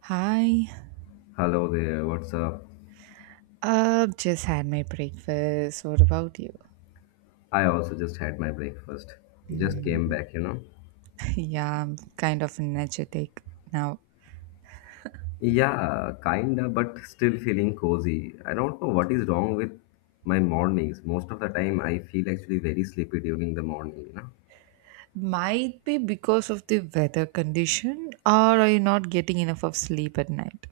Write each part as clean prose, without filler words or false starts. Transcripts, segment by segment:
Hi. Hello there, what's up? Just had my breakfast. What about you? I also just had my breakfast. Just came Mm, back. yeah, I'm kind of energetic now. Yeah, kinda, but still feeling cozy. I don't know what is wrong with my mornings. Most of the time, I feel actually very sleepy during the morning. Might be because of the weather condition, or are you not getting enough of sleep at night?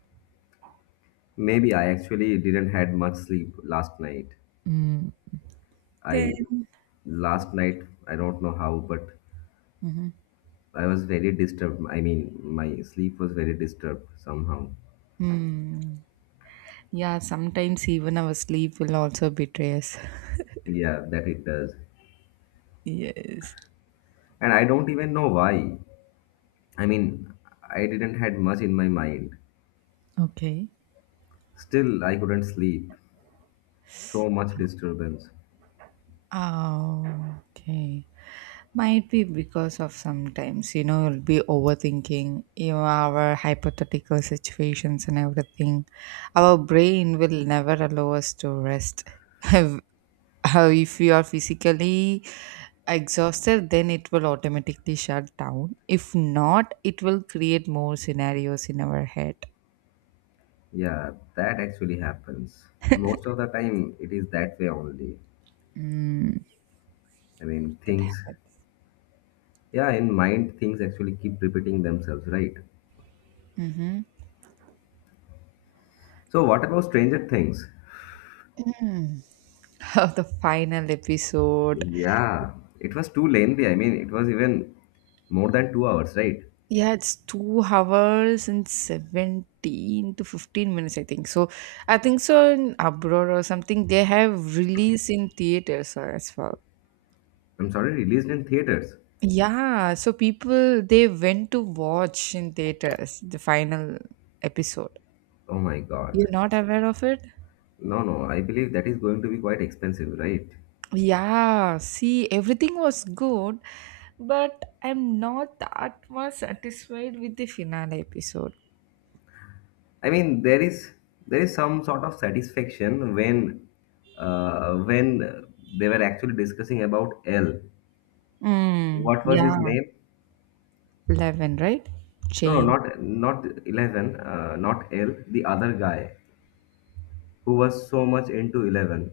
Maybe I actually didn't had much sleep last night. Mm. Then. I last night, I don't know how, but Mhm. I was very disturbed. I mean, my sleep was very disturbed somehow. Mm. Yeah, sometimes even our sleep will also betray us. Yeah, that it does. Yes. And I don't even know why. I mean, I didn't had much in my mind. Okay. Still, I couldn't sleep. So much disturbance. Oh, okay. Might be because of sometimes, you'll be overthinking, our hypothetical situations and everything. Our brain will never allow us to rest. If if you are physically exhausted, then it will automatically shut down. If not, it will create more scenarios in our head. Yeah, that actually happens. Most of the time, it is that way only. Mm, I mean, that things. happens. Yeah, in mind, things actually keep repeating themselves, right? So, what about Stranger Things? Of the final episode. Yeah, it was too lengthy. I mean, it was even more than 2 hours, right? Yeah, it's 2 hours and 17 to 15 minutes, I think. So, I think so in abroad or something, they have release in theaters as well. I'm sorry, released in theaters. Yeah, so people they went to watch in theaters the final episode. Oh my god. You're not aware of it? No, no, I believe that is going to be quite expensive, right? Yeah, see, everything was good, but I'm not that much satisfied with the finale episode. I mean, there is some sort of satisfaction when they were actually discussing about L. Mm, What was his yeah, name? 11, right? No, no, Jane, not Eleven, not L. The other guy who was so much into Eleven.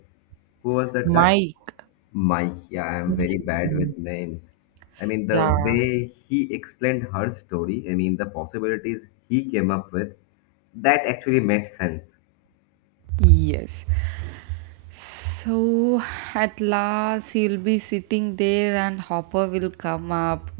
Who was that guy? Mike. Mike. Yeah, I am very bad Mm, with names. I mean, the yeah. way he explained her story. I mean, the possibilities he came up with. That actually made sense. Yes. So at last he'll be sitting there and Hopper will come up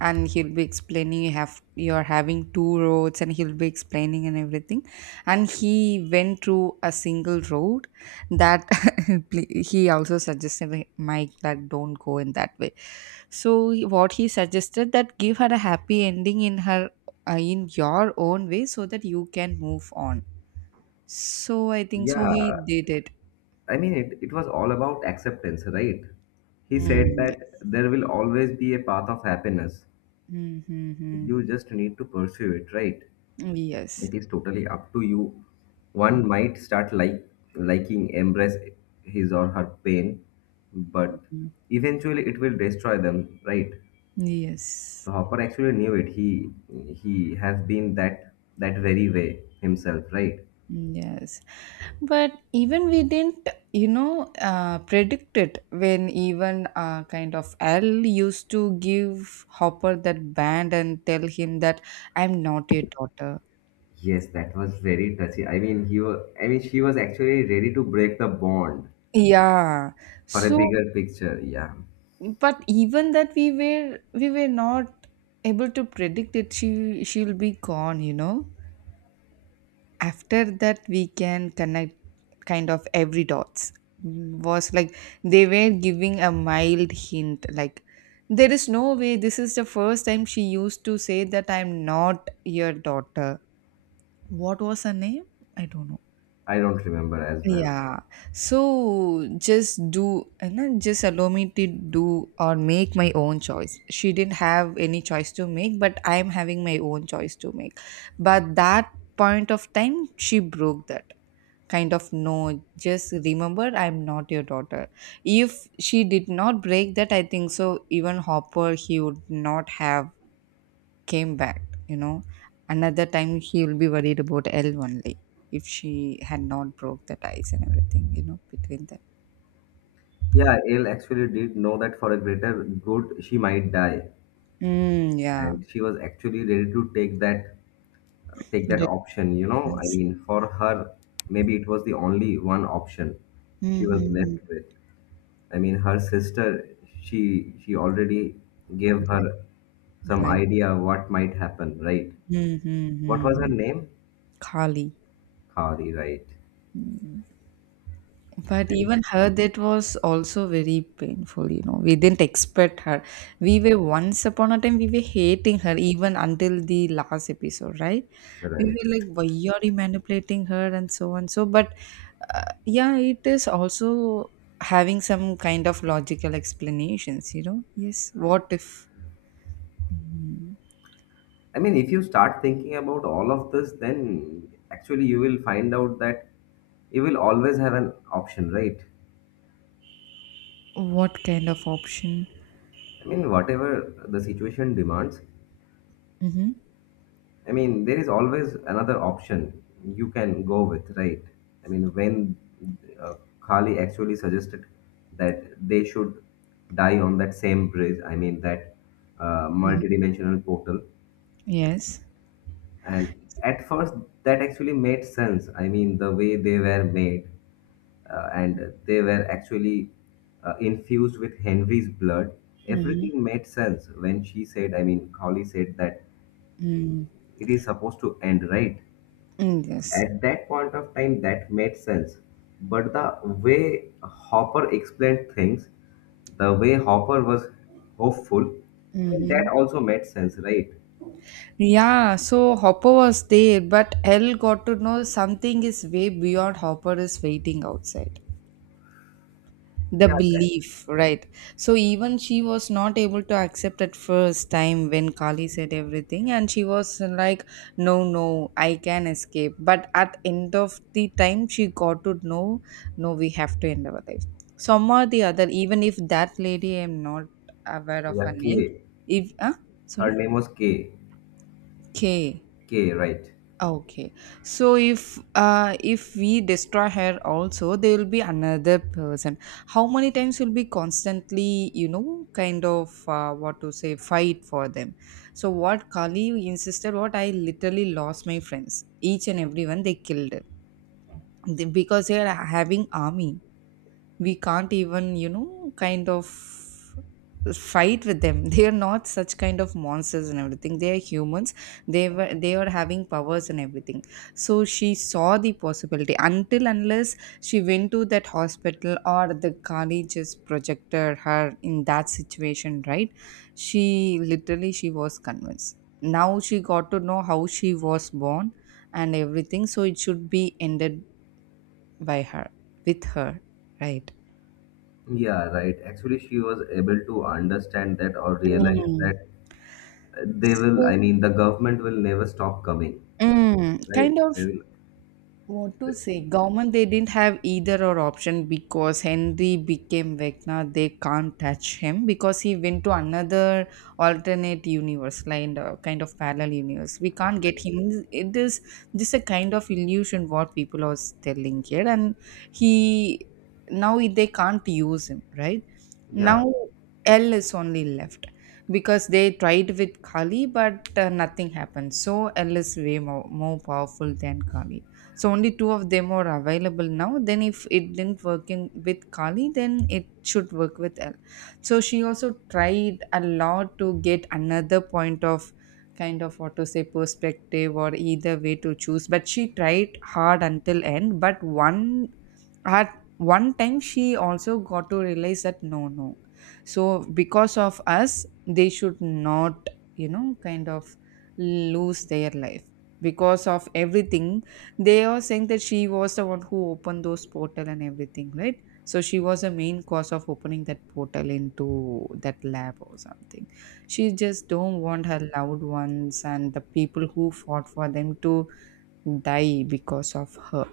and he'll be explaining you have you're having two roads and he'll be explaining and everything. And he went through a single road that he also suggested Mike that don't go in that way. So what he suggested that give her a happy ending in her in your own way so that you can move on. So I think so he Yeah, did it. I mean, it was all about acceptance, right? He said Mm, that yes. there will always be a path of happiness. Mm-hmm. You just need to pursue it, right? Yes. It is totally up to you. One might start like liking, embrace his or her pain, but Mhm. eventually it will destroy them, right? Yes. So Hopper actually knew it. He has been that very way himself, right? Yes. But even we didn't, predict it when even kind of L used to give Hopper that band and tell him that I'm not your daughter. Yes, that was very touchy. I mean, he was, I mean, she was actually ready to break the bond. Yeah. For a So, bigger picture. Yeah, but even that we were not able to predict it. She'll be gone. After that we can connect kind of every dots. Mm, was like they were giving a mild hint like there is no way. This is the first time she used to say that I'm not your daughter. What was her name? I don't know. I don't remember as well. Yeah. So just do and then just allow me to do or make my own choice. She didn't have any choice to make, but I am having my own choice to make. But that point of time she broke that kind of no. Just remember, I'm not your daughter. If she did not break that, I think so even Hopper he would not have came back, you know. Another time he'll be worried about L only if she had not broke that ice and everything, between them. Yeah, Elle actually did know that for a greater good she might die, Mm, yeah. and she was actually ready to take that option. You know, I Difference. mean, for her, maybe it was the only one option she was Mm-hmm. left with. I mean, her sister, she she already gave Right. her some Right. idea what might happen, right? What was her Mm-hmm. name? Kali. Kari, right? Mm. But And even her, that was also very painful. We didn't expect her. We were once upon a time, we were hating her even until the last episode, right? We right. were like, why are you manipulating her and so on. So, but yeah, it is also having some kind of logical explanations. Yes, what if. Mm, I mean, if you start thinking about all of this, then actually you will find out that you will always have an option, right? what kind of option? I mean, whatever the situation demands, Mm-hmm. I mean, there is always another option you can go with, right? I mean, when uh, Kali actually suggested that they should die on that same bridge, I mean, that multidimensional portal, Yes. and at first that actually made sense. I mean, the way they were made and they were actually infused with Henry's blood. Everything made sense when she said, I mean, Holly said that Mm. it is supposed to end, right? Mm, yes. At that point of time, that made sense. But the way Hopper explained things, the way Hopper was hopeful, I mean, Mm-hmm. that also made sense, right? Yeah, so Hopper was there, but Elle got to know something is way beyond. Hopper is waiting outside. The Yeah, that, belief, right? So even she was not able to accept at first time when Kali said everything, and she was like, "No, no, I can escape." But at end of the time, she got to know, "No, we have to end our life." Some or the other, even if that lady, I'm not aware of yeah, her name. K. If Her sorry, name was K. K. K, right? Okay. So if we destroy her also, there will be another person. How many times will be constantly, kind of what to say, fight for them. So what Kali insisted, what I literally lost my friends. Each and everyone they killed. Because they are having army we can't even kind of fight with them. They are not such kind of monsters and everything, they are humans. They are having powers and everything. So she saw the possibility until unless she went to that hospital or the Kali just projected her in that situation, right? She was convinced. Now she got to know how she was born and everything, so it should be ended by her, with her, right? Yeah, right. Actually, she was able to understand that or realize Mm. that they will, So, I mean, the government will never stop coming, right? kind They of will, what to say government they didn't have either or option because Henry became Vecna. They can't touch him because he went to another alternate universe like kind of parallel universe. We can't get they- him. It is just a kind of illusion what people are telling here, and he, now they can't use him, right? yeah, Now L is only left because they tried with Kali, but nothing happened. So L is way more, more powerful than Kali. So only two of them are available now. Then if it didn't work in with Kali, then it should work with L. So she also tried a lot to get another point of kind of what to say perspective or either way to choose, but she tried hard until end. But one at one time she also got to realize that no, no, so because of us they should not kind of lose their life, because of everything they are saying that she was the one who opened those portal and everything, right? So she was a main cause of opening that portal into that lab or something. She just don't want her loved ones and the people who fought for them to die because of her.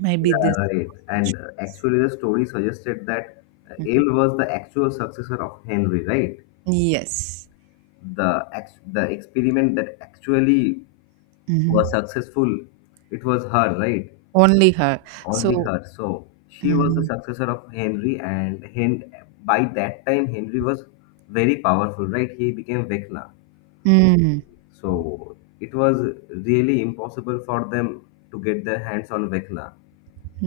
Maybe this yeah, right. was a And choice. actually, the story suggested that Mhm. Ale was the actual successor of Henry, right? Yes. The the experiment that actually was Mhm. successful, it was her, right? Only her. Only So, her. So she was the mm, successor of Henry, by that time Henry was very powerful, right? He became Vecna. mm, So it was really impossible for them to get their hands on Vecna.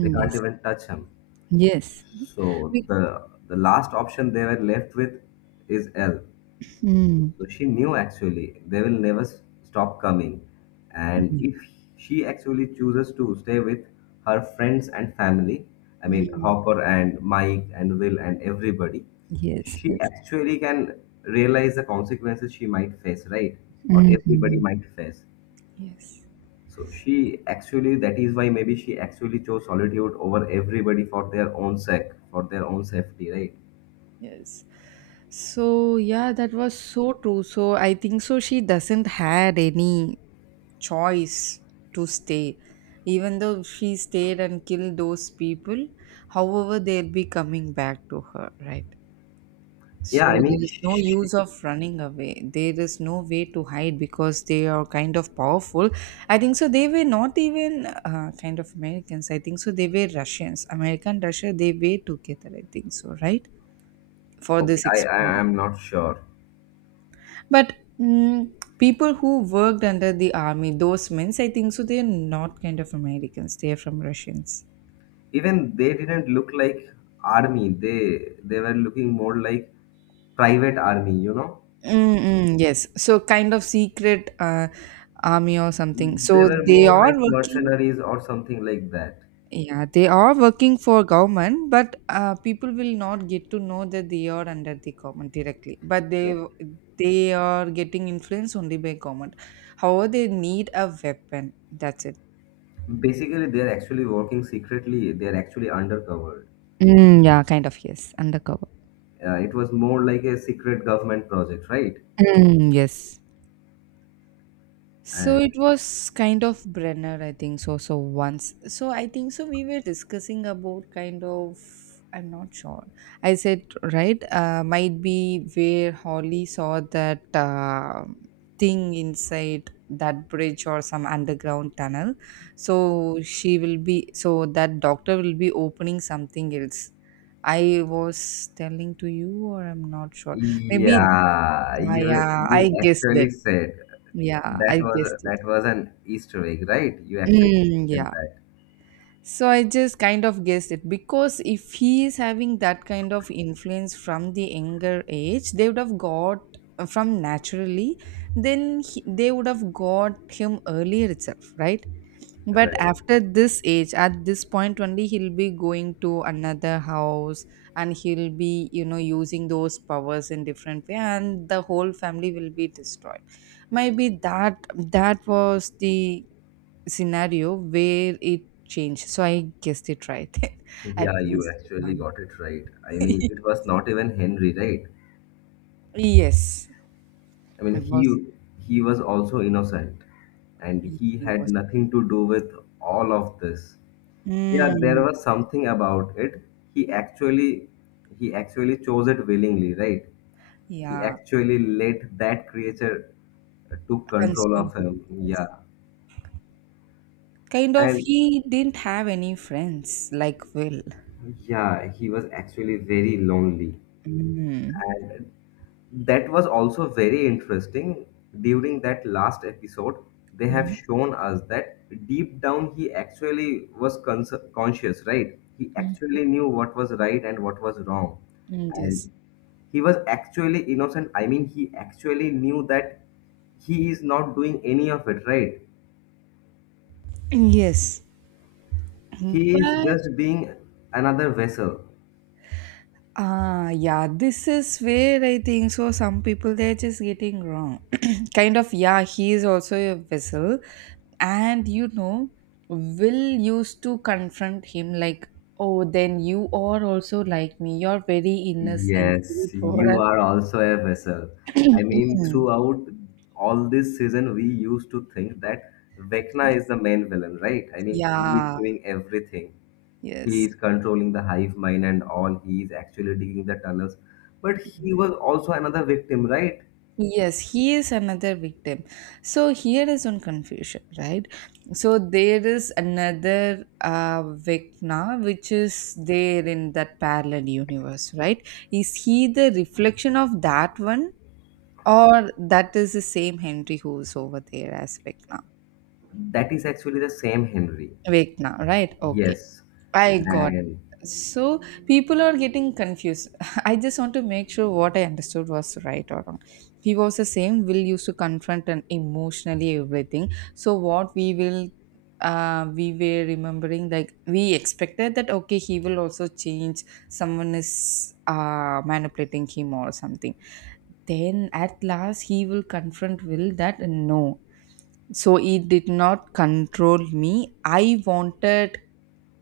They can't yes, even touch him. yes. So We- the last option they were left with is L. mm, So she knew actually they will never stop coming. And yeah, if she actually chooses to stay with her friends and family, I mean mm, Hopper and Mike and Will and everybody, yes, she yes. actually can realize the consequences she might face, right? Or everybody Mhm. might face. Yes, So she actually, that is why maybe she actually chose solitude over everybody for their own sake, for their own safety, right? yes. So, yeah, that was so true. So, I think so she doesn't had any choice to stay. Even though she stayed and killed those people, however, they'll be coming back to her, right? Yeah, I So mean, there is no she, use of running away. There is no way to hide because they are kind of powerful. I think so. They were not even kind of Americans. I think so. They were Russians. American Russia. They were together. I think so. Right, for okay, this I experiment. am not sure. But people who worked under the army, those men, I think so. They are not kind of Americans. They are from Russians. Even they didn't look like army. They were looking more like private army. You know, Mm-mm, yes. So kind of secret army or something. they So were they more are like working. mercenaries or something like that. Yeah, they are working for government, but people will not get to know that they are under the government directly. But Yeah. they are getting influenced only by government. However, they need a weapon. That's it. Basically, they are actually working secretly. They are actually undercover. Mm, yeah, kind of yes, undercover. It was more like a secret government project, right? Mm, yes. So it And was kind of Brenner, I think so. So I think so. We were discussing about kind of. I'm not sure. I said right. Might be where Holly saw that thing inside that bridge or some underground tunnel. So she will be. So that doctor will be opening something else. I was telling to you, or I'm not sure. Maybe. Yeah, you Yeah, you I guessed actually it. said Yeah, that I was guessed it. that was an Easter egg, right? You actually Mm, mentioned yeah. that, So I just kind of guessed it because if he is having that kind of influence from the younger age, they would have got from naturally, then they would have got him earlier itself, right? But right? after this age, at this point only, he'll be going to another house and he'll be, using those powers in different way, and the whole family will be destroyed. Maybe that was the scenario where it changed. So I guessed it right. At Yeah, you least actually one. got it right. I mean, it was not even Henry, right? Yes, I mean, it he was. he was also innocent, and He he he had was. nothing to do with all of this. Yeah, there Mm, was something about it. He actually he actually chose it willingly, right? He yeah, actually let that creature took control consumed. of him. Yeah. Yes. Kind of, And he didn't have any friends like Will. yeah, he was actually very lonely. Mm. And that was also very interesting. During that last episode, they have Mm, shown us that deep down he actually was conscious, right? He mm, actually knew what was right and what was wrong. mm, yes. And he was actually innocent. I mean, he actually knew that he is not doing any of it, right? Yes. He is But just being another vessel. Yeah, this is where I think so. Some people they're just getting wrong. Kind of, yeah, he is also a vessel, and Will used to confront him like, "Oh, then you are also like me, you're very innocent, very Yes, poor." you are also a vessel. I mean, throughout all this season, we used to think that Vecna is the main villain, right? I mean, he is Yeah, doing everything. He yes. is controlling the hive mind and all. He is actually digging the tunnels. But he was also another victim, right? Yes, he is another victim. So here is one confusion, right? So there is another Vecna which is there in that parallel universe, right? Is he the reflection of that one, or that is the same Henry who is over there as Vecna? That is actually the same Henry. Vecna, right? Okay. Yes. I got. And So people are getting confused. I just want to make sure what I understood was right or wrong. He was the same. Will used to confront and emotionally everything. So what we were remembering like we expected that okay he will also change. Someone is manipulating him or something. Then at last he will confront Will that no, so it did not control me, I wanted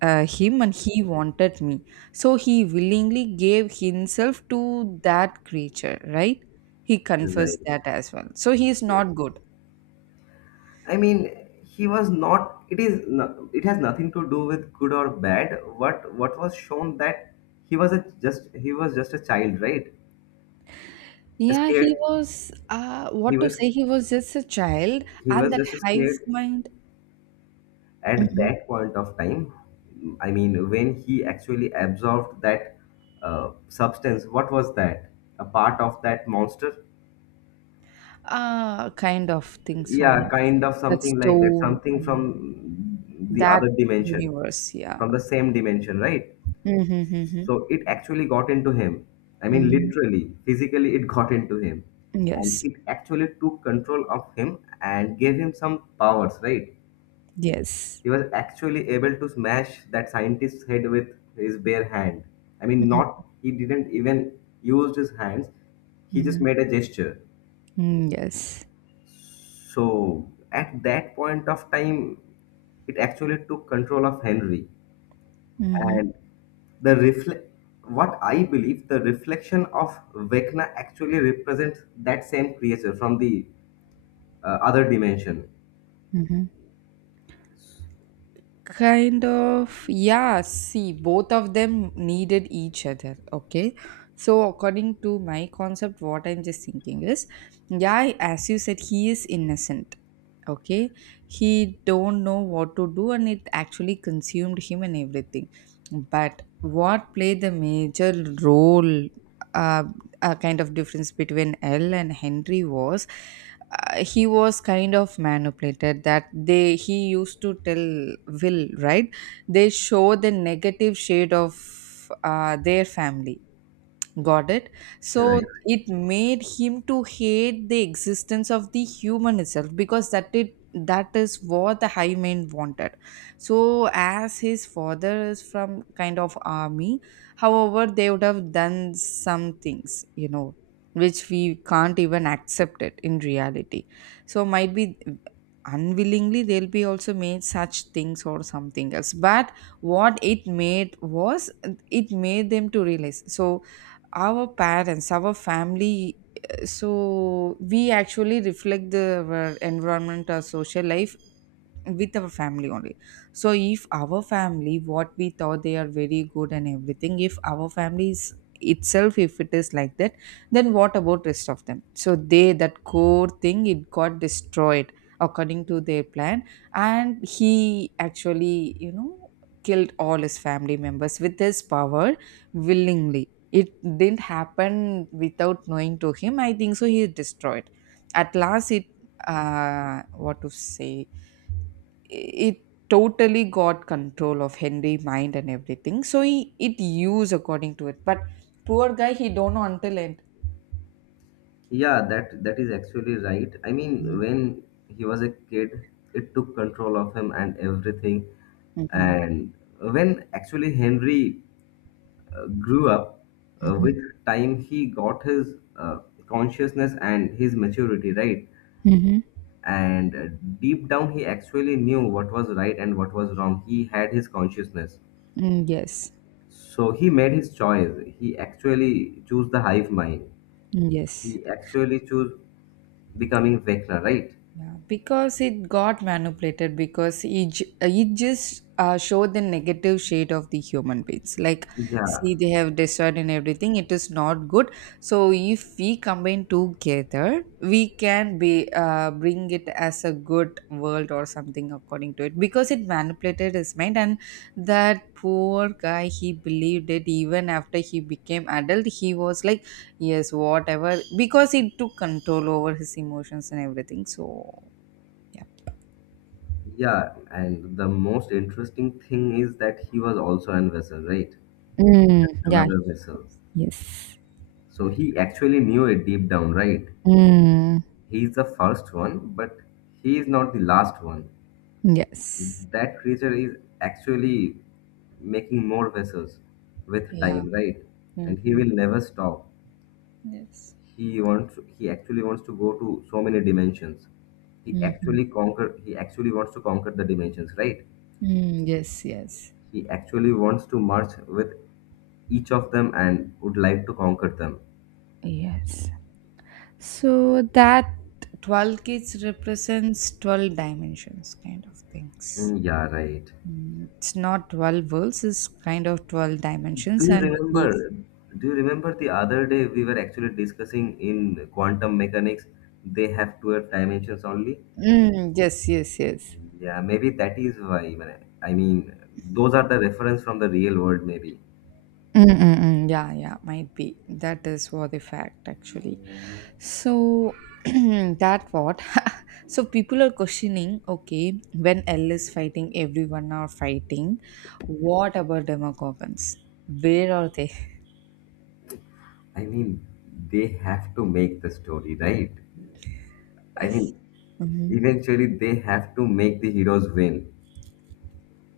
him and he wanted me. So he willingly gave himself to that creature, right? He confessed right. that as well, so he is Yes. not good. I mean, he was not. It is. No, it has nothing to do with good or bad. What was shown that he was just a child, right? A Yeah, he scared. was, He what to was say, he was just a child. he And was that just hive scared mind. at Mhm. that point of time. I mean, when he actually absorbed that substance, what was that? A part of that monster? Kind of thing, so Yeah, yes. kind of That something like that. stone, Something from the that other dimension, universe, yeah. from the same dimension, right? Mm-hmm, mm-hmm, So it actually got into him. I mean, mm-hmm. literally, physically, it got into him. And Yes, it actually took control of him and gave him some powers, right? yes. He was actually able to smash that scientist's head with his bare hand. I mean, Mhm, not, he didn't even use his hands, he just mhm. made a gesture. Mm, yes. So at that point of time, it actually took control of Henry. Mhm, And the reflect what I believe, the reflection of Vecna actually represents that same creature from the other dimension, mhm. Kind of, yeah, see, both of them needed each other. Okay. So, according to my concept, what I'm just thinking is, yeah, as you said, he is innocent. Okay, he don't know what to do, and it actually consumed him and everything. But what played the major role, uh, a kind of difference between L and Henry was, he was kind of manipulated that they he used to tell Will, right? They show the negative shade of their family. Got it? So right? it made him to hate the existence of the human itself, because that is what the high man wanted. So as his father is from kind of army, however, they would have done some things, which we can't even accept it in reality. So might be unwillingly they'll be also made such things or something else. But what it made was, it made them to realize. So our parents, our family, so we actually reflect the our environment or social life with our family only. So if our family, what we thought they are very good and everything, if our family is itself, if it is like that, then what about rest of them? So they, that core thing, it got destroyed, according to their plan. And he actually killed all his family members with his power, willingly. It didn't happen without knowing to him, I think so. He destroyed at last. It uh what to say it totally got control of Henry mind and everything. So he it used according to it. But poor guy, he don't know until end. Yeah, that is actually right. I mean, when he was a kid, it took control of him and everything. Mm-hmm. And when actually Henry grew up Mm-hmm. with time, he got his consciousness and his maturity, right? Mm-hmm. And deep down he actually knew what was right and what was wrong. He had his consciousness. Yes. So he made his choice. He actually chose the hive mind. Yes. He actually chose becoming Vecna, right? Yeah, because it got manipulated, because it just showed the negative shade of the human beings. Like, Yeah, see, they have destroyed and everything. It is not good. So if we combine together, we can be, bring it as a good world or something according to it. Because it manipulated his mind, and that poor guy, he believed it even after he became adult. He was like, yes, whatever, because he took control over his emotions and everything. So, yeah. yeah. And the most interesting thing is that he was also an vessel, right? Mm, Just yeah, another vessel. yes. So he actually knew it deep down, right? Mm, He is the first one, but he is not the last one. yes. That creature is actually making more vessels with Yeah. time, right? And he Mm-hmm. will never stop. Yes. He actually wants to go to so many dimensions. He Mm-hmm. actually conquer he actually wants to conquer the dimensions, right? Mm, yes, yes. He actually wants to merge with each of them and would like to conquer them. Yes. So that 12 kids represents 12 dimensions kind of things. Mm, yeah, right. Mm, it's not 12 worlds, it's kind of 12 Do dimensions you and he's remember? Do you remember the other day we were actually discussing in quantum mechanics? They have 12 dimensions only. Mm, yes, yes, yes. Yeah, maybe that is why, man. I mean, those are the reference from the real world. Maybe. Mm-mm-mm. Yeah, yeah, might be. That is what the fact actually. So that what? So people are questioning. Okay, when L is fighting, everyone are fighting. What about Demogorgons? Where are they? I mean, they have to make the story right. I mean, eventually they have to make the heroes win.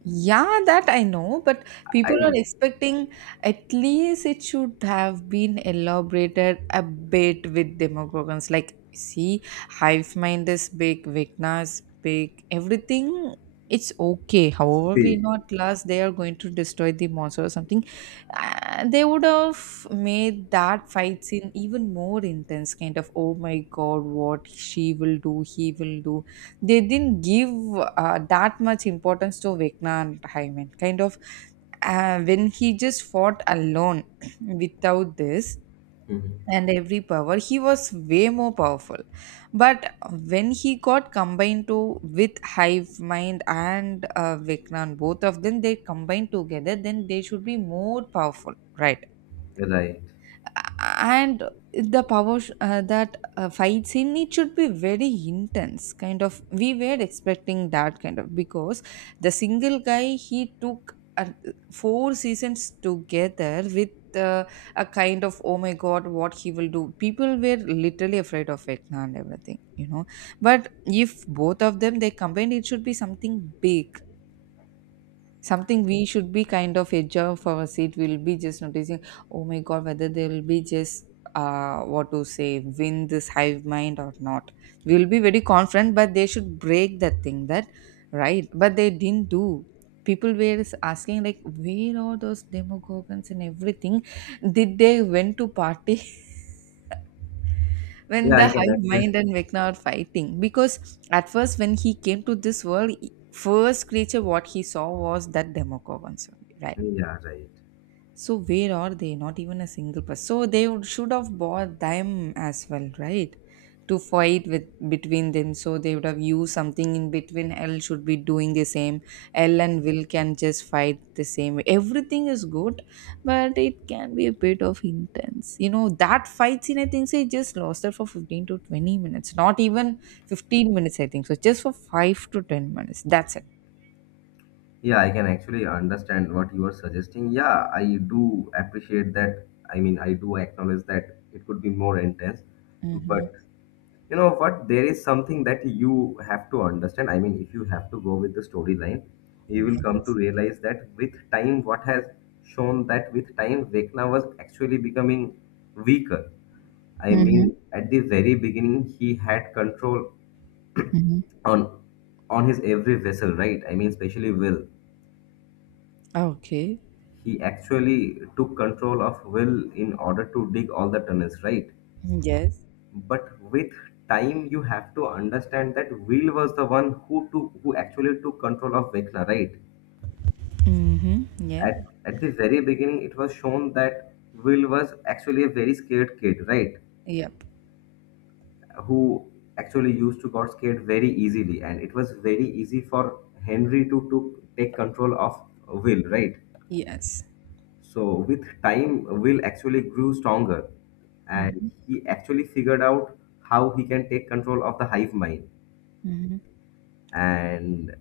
Yeah, that I know, but I people are expecting at least it should have been elaborated a bit with demographics. Like, see, hive mind is big, Vecna is big, everything. It's okay. However, we see. not last, they are going to destroy the monster or something. They would have made that fight scene even more intense, kind of, oh my god, what she will do, he will do. They didn't give that much importance to Vecna and Hyman. Kind of, when he just fought alone without this Mhm. and every power, he was way more powerful. But when he got combined to with Hive Mind and Vecna, both of them they combined together, then they should be more powerful, right? Right. And the that fight scene, it should be very intense, kind of we were expecting that kind of, because the single guy, he took four seasons together with uh, a kind of oh my god what he will do, people were literally afraid of Vecna and everything, but if both of them they combined, it should be something big, something we should be kind of edge of our seat, we'll be just noticing, oh my god, whether they will be just, what to say win this hive mind or not. We'll be very confident, but they should break that thing that, right? But they didn't do. People were asking, like, where are those demogorgons and everything. Did they went to party, when Yeah, the I can hive actually. mind and Vecna are fighting, because at first when he came to this world, first creature what he saw was that demogorgon. Yeah, right. So where are they? Not even a single person. So they would, should have bought them as well, right? To fight with between them. So they would have used something in between. L should be doing the same. L and Will can just fight the same way. Everything is good, but it can be a bit of intense. You know that fight scene, I think so. It just lasted for 15 to 20 minutes. Not even 15 minutes. I think so. Just for 5 to 10 minutes. That's it. Yeah, I can actually understand what you are suggesting. Yeah, I do appreciate that. I mean, I do acknowledge that it could be more intense, Mm-hmm. but you know what? There is something that you have to understand. I mean, if you have to go with the storyline, you will come to Yes. realize that with time, what has shown that with time, Vecna was actually becoming weaker. I Mm-hmm. mean, at the very beginning, he had control Mm-hmm. on on his every vessel, right? I mean, especially Will. Okay. He actually took control of Will in order to dig all the tunnels, right? Yes. But with time you have to understand that Will was the one who actually took control of Vecna, right? Mm-hmm. Yep. At the very beginning it was shown that Will was actually a very scared kid, right? Yep. Who actually used to got scared very easily and it was very easy for Henry to take control of Will, right? Yes. So with time Will actually grew stronger and Mm-hmm. he actually figured out how he can take control of the hive mind Mm-hmm. and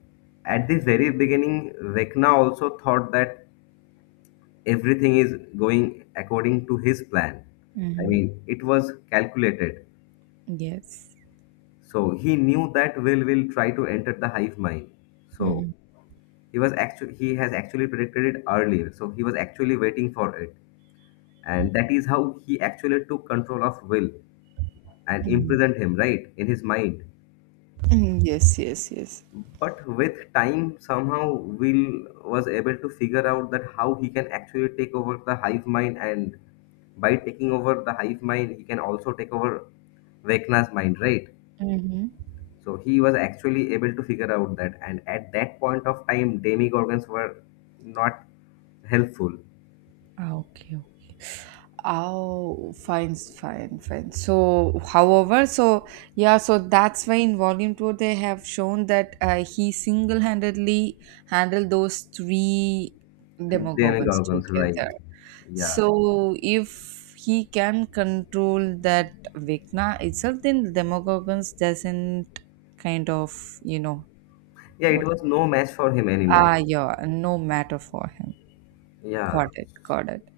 at the very beginning Vecna also thought that everything is going according to his plan. I Mm-hmm. mean, it was calculated, Yes. so he knew that Will will try to enter the hive mind, so Mm-hmm. He has actually predicted it earlier, so he was actually waiting for it. And that is how he actually took control of Will and imprisoned him right in his mind. Mm-hmm. Yes. Yes. Yes. But with time, somehow Will was able to figure out that how he can actually take over the hive mind, and by taking over the hive mind he can also take over Vecna's mind, right? Mm-hmm. So he was actually able to figure out that. And at that point of time, demigorgons were not helpful. Ah, okay. Okay. Oh, fine, fine, fine. So, however, so yeah, so that's why in volume two they have shown that he single-handedly handled those three And demogorgons demigorgons, right? together. Yeah, So if he can control that Vikna itself, then Demogorgons doesn't, kind of, yeah, it what? was no match for him anymore. Ah, yeah, no matter for him. Yeah. Got it, got it.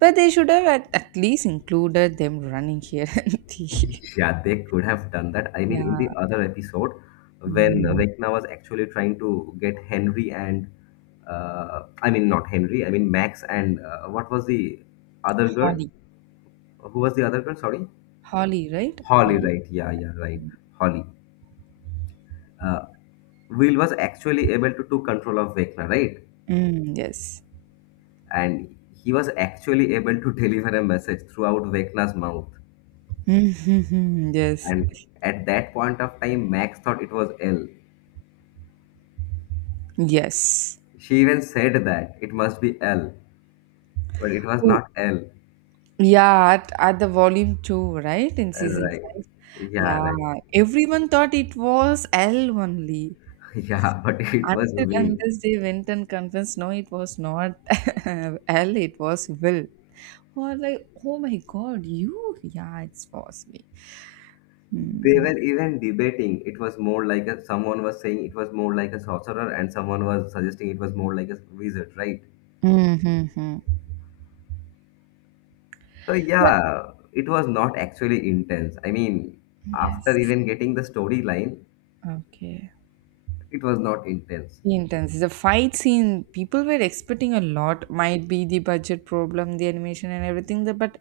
But they should have at least included them running here and the, Yeah, they could have done that. I mean, in yeah. the other episode, when Mm. Vecna was actually trying to get Henry and, I mean, not Henry, I mean, Max and what was the other girl? Holly, Who was the other girl? Sorry. Holly, right? Holly, Holly. right? Yeah, yeah, right. Holly. Uh, Will was actually able to took control of Vecna, right? Mm, yes. And he was actually able to deliver a message throughout Vecna's mouth. Mhm, yes. And at that point of time, Max thought it was L. Yes. She even said that it must be L. But it was not L. Yeah, at the volume 2, right? In season Right. 5. Yeah, Yeah, right. everyone thought it was L only. Yeah, but it was Until Will. unless they went and convinced, no, it was not L, it was Will. Or like, oh my god, you? Yeah, it was me. They were even debating. It was more like a, someone was saying it was more like a sorcerer, and someone was suggesting it was more like a wizard, right? Mm-hmm. So But yeah, it was not actually intense. I mean, after yes, even getting the storyline, okay. it was not intense. Intense. The fight scene, people were expecting a lot. Might be the budget problem, the animation and everything. But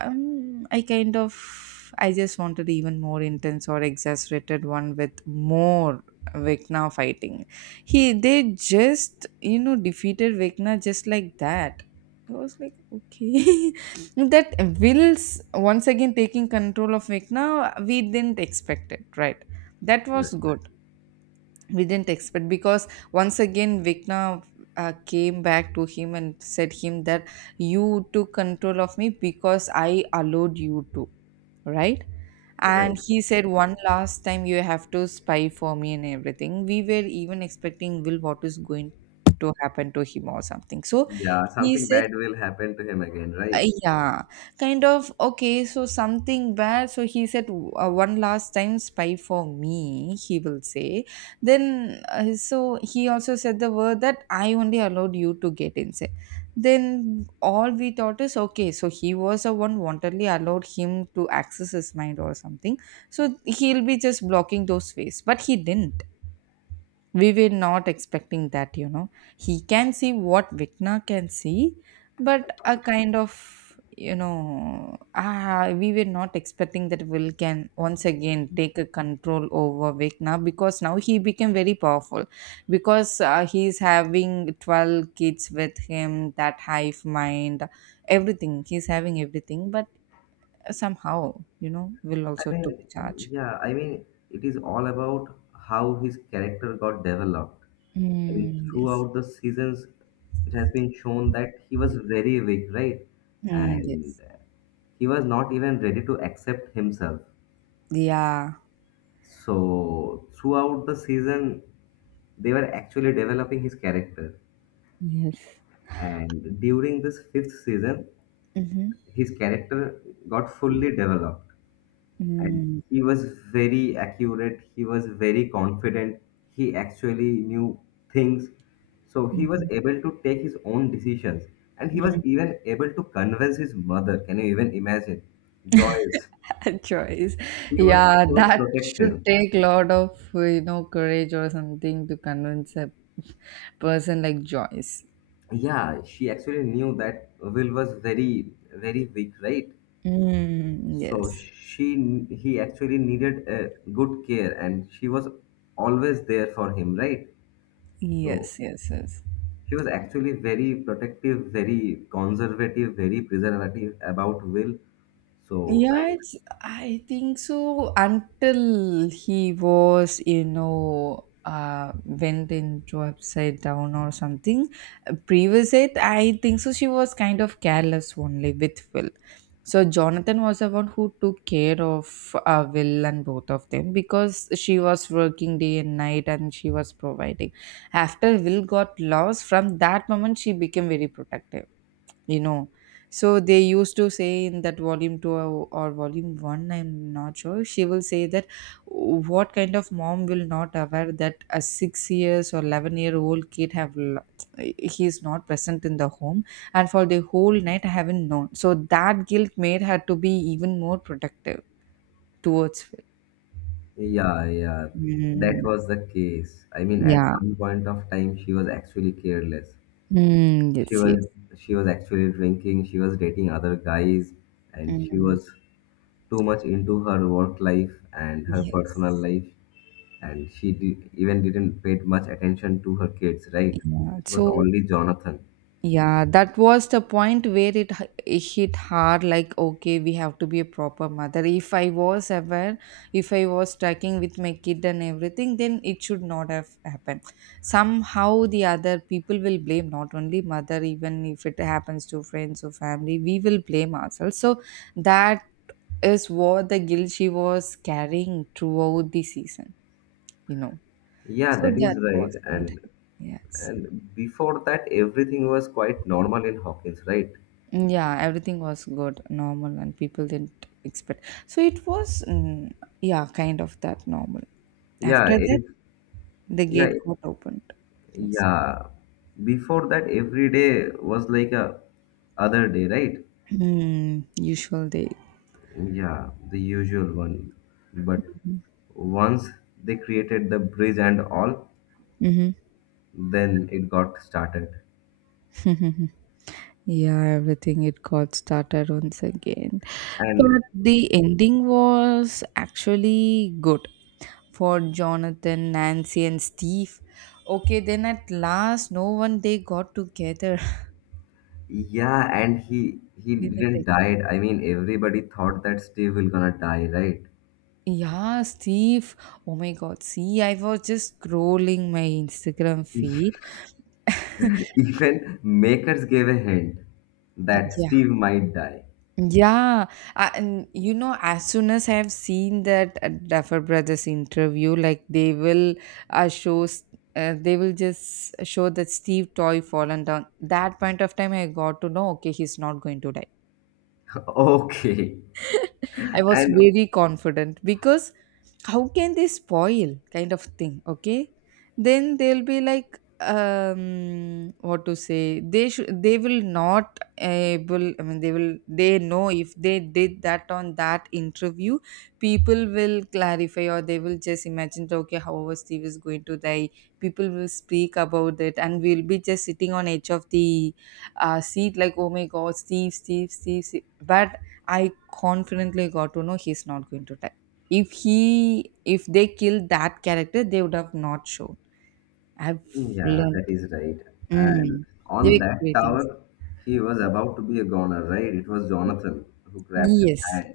I just wanted even more intense or exasperated one with more Vecna fighting. He, they just, defeated Vecna just like that. I was like, okay, that Will's once again taking control of Vecna. We didn't expect it, right? That was Right. good, we didn't expect, because once again Vikna, came back to him and said him that, you took control of me because I allowed you to, right. Right. And he said, one last time you have to spy for me and everything, we were even expecting Will what is going to happen to him or something. So Yeah, he something said, bad will happen to him again, right? yeah, kind of okay. So something bad. So he said, one last time, spy for me, he will say. Then, so he also said the word that, I only allowed you to get inside. Then all we thought is okay. So he was the one wantonly allowed him to access his mind or something. So he'll be just blocking those ways, but he didn't. We were not expecting that, he can see what Vikna can see. But a kind of, ah, we were not expecting that Will can once again take a control over Vikna, because now he became very powerful, because he's having 12 kids with him that hive mind, everything he's having everything, but somehow, Will I also took mean, charge. yeah, I mean, it is all about how his character got developed. I mean, Mm, yes. throughout the seasons, it has been shown that he was very weak, right? Mm, And yes, he was not even ready to accept himself. yeah. So, throughout the season, they were actually developing his character. Yes. And during this fifth season, Mhm. his character got fully developed and Mm, he was very accurate, he was very confident, he actually knew things, so he was mhm. able to take his own decisions. And he was Hmm. even able to convince his mother. Can you even imagine? Joyce, Choice. she was Yeah, so that should protective. take a lot of, courage or something to convince a person like Joyce. Yeah, she actually knew that Will was very, very weak, right? Mm, So yes. she he actually needed a good care and she was always there for him, right? So Yes, yes, yes. she was actually very protective, very conservative, very preservative about Will. So Yeah, I, it's, I think so, until he was, went into upside down or something. Previous it, I think so she was kind of careless only with Will. So Jonathan was the one who took care of Will and both of them, because she was working day and night and she was providing. After Will got lost, from that moment she became very protective, you know so they used to say in that volume 2 or volume 1, I'm not sure, she will say that, what kind of mom will not aware that a 6 years or 11-year-old kid have he is not present in the home, and for the whole night I haven't known. So that guilt made her to be even more protective towards Phil. yeah, yeah, that Mm, was the case. I mean, at yeah. some point of time, she was actually careless. Mm, She yes, was yes. she was actually drinking. She was dating other guys, and she Mm, was too much into her work life and her yes, personal life. And she did, even didn't pay much attention to her kids, right? yeah. It was So. only Jonathan. Yeah, that was the point where it hit hard, like, okay, we have to be a proper mother. If I was aware, if I was tracking with my kid and everything, then it should not have happened. Somehow the other people will blame not only mother, even if it happens to friends or family, we will blame ourselves. So that is what the guilt she was carrying throughout the season, you know. Yeah, So that that is right. was my And time. Yes. And before that, everything was quite normal in Hawkins, right? Mm, yeah, everything was good, normal, and people didn't expect. So it was, yeah, kind of that normal. Yeah, After that, if, the yeah, gate got opened. I think so. yeah. Before that, every day was like a other day, right? Mm, usual day. Yeah, the usual one. But once they created the bridge and all, Mm-hmm. then it got started. Yeah, everything it got started once again. And But the ending was actually good for Jonathan, Nancy, and Steve. Okay, then at last, no one they got together. yeah, and he Didn't. didn't died. I mean, everybody thought that Steve will gonna die, right? Yeah, Steve. Oh my God. See, I was just scrolling my Instagram feed. Even makers gave a hint that Yeah. Steve might die. Yeah. And as soon as I have seen that Duffer Brothers interview, like uh, show, s- they will just show that Steve Toy fallen down. That point of time, I got to know, okay, he's not going to die. Okay. I was And very confident, because how can they spoil, kind of thing, okay. Then they'll be like, what to say, they will not able. I mean they will, they know if they did that on that interview, people will clarify, or they will just imagine that, okay, however Steve is going to die, people will speak about it, and we'll be just sitting on edge of the seat, like oh my god, Steve, Steve, Steve, Steve. But I confidently got to know he's not going to die. If they killed that character, they would have not shown. I've yeah, learned. that is right. And Mm, they on were that creating. tower, he was about to be a goner, right? It was Jonathan who grabbed his Yes, hand.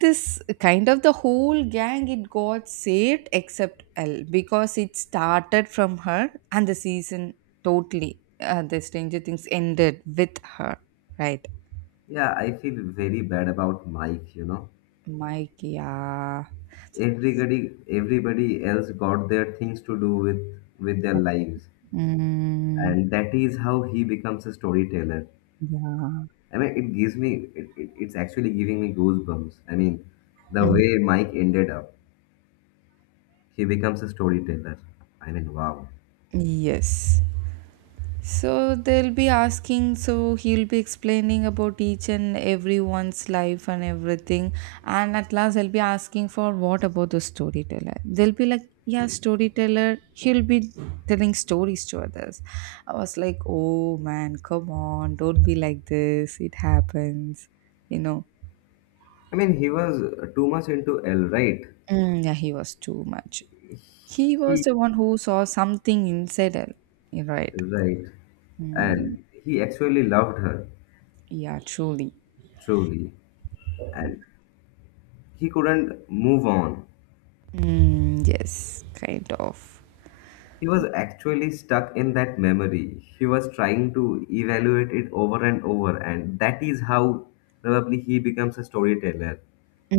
this kind of, the whole gang it got saved except L, because it started from her. And the season, totally, the Stranger Things ended with her, right? Yeah, I feel very bad about Mike, you know. Mike, yeah. Everybody everybody else got their things to do with their lives. Mm, And that is how he becomes a storyteller. yeah. I mean, it gives me, it's actually giving me goosebumps. I mean, the Mm, way Mike ended up, he becomes a storyteller. I mean, wow. yes. So they'll be asking, so he'll be explaining about each and everyone's life and everything. And at last, they'll be asking for what about the storyteller? They'll be like, yeah, storyteller, he'll be telling stories to others. I was like, oh man, come on, don't be like this. It happens, you know. I mean, he was too much into Elle, right? Mm, yeah, he was too much. He was He- the one who saw something inside her, right? Right. Mm, And he actually loved her, yeah, truly. truly. And he couldn't move on. Mm, yes, kind of. He was actually stuck in that memory. He was trying to evaluate it over and over, and that is how probably he becomes a storyteller.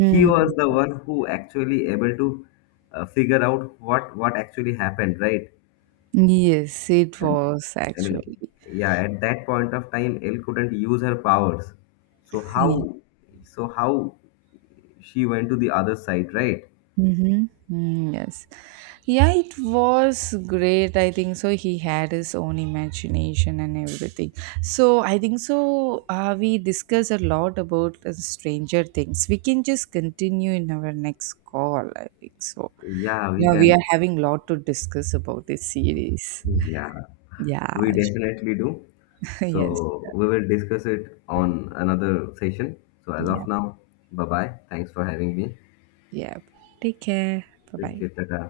He was the one who actually able to figure out what actually happened, right? yes, it And was I mean, actually. yeah, at that point of time, Elle couldn't use her powers. So See. how, so how she went to the other side, right? Mm-hmm. Mm, yes. Yeah, it was great. I think so. He had his own imagination and everything. So I think so. We discussed a lot about Stranger Things. We can just continue in our next call. I think so. Yeah, we Yeah, we are can. having a lot to discuss about this series. Yeah. Yeah. We definitely do. Yes. So we will discuss it on another session. So as Yeah. of now, bye bye. Thanks for having me. Yeah. Take care. Bye Take bye. care. Tata.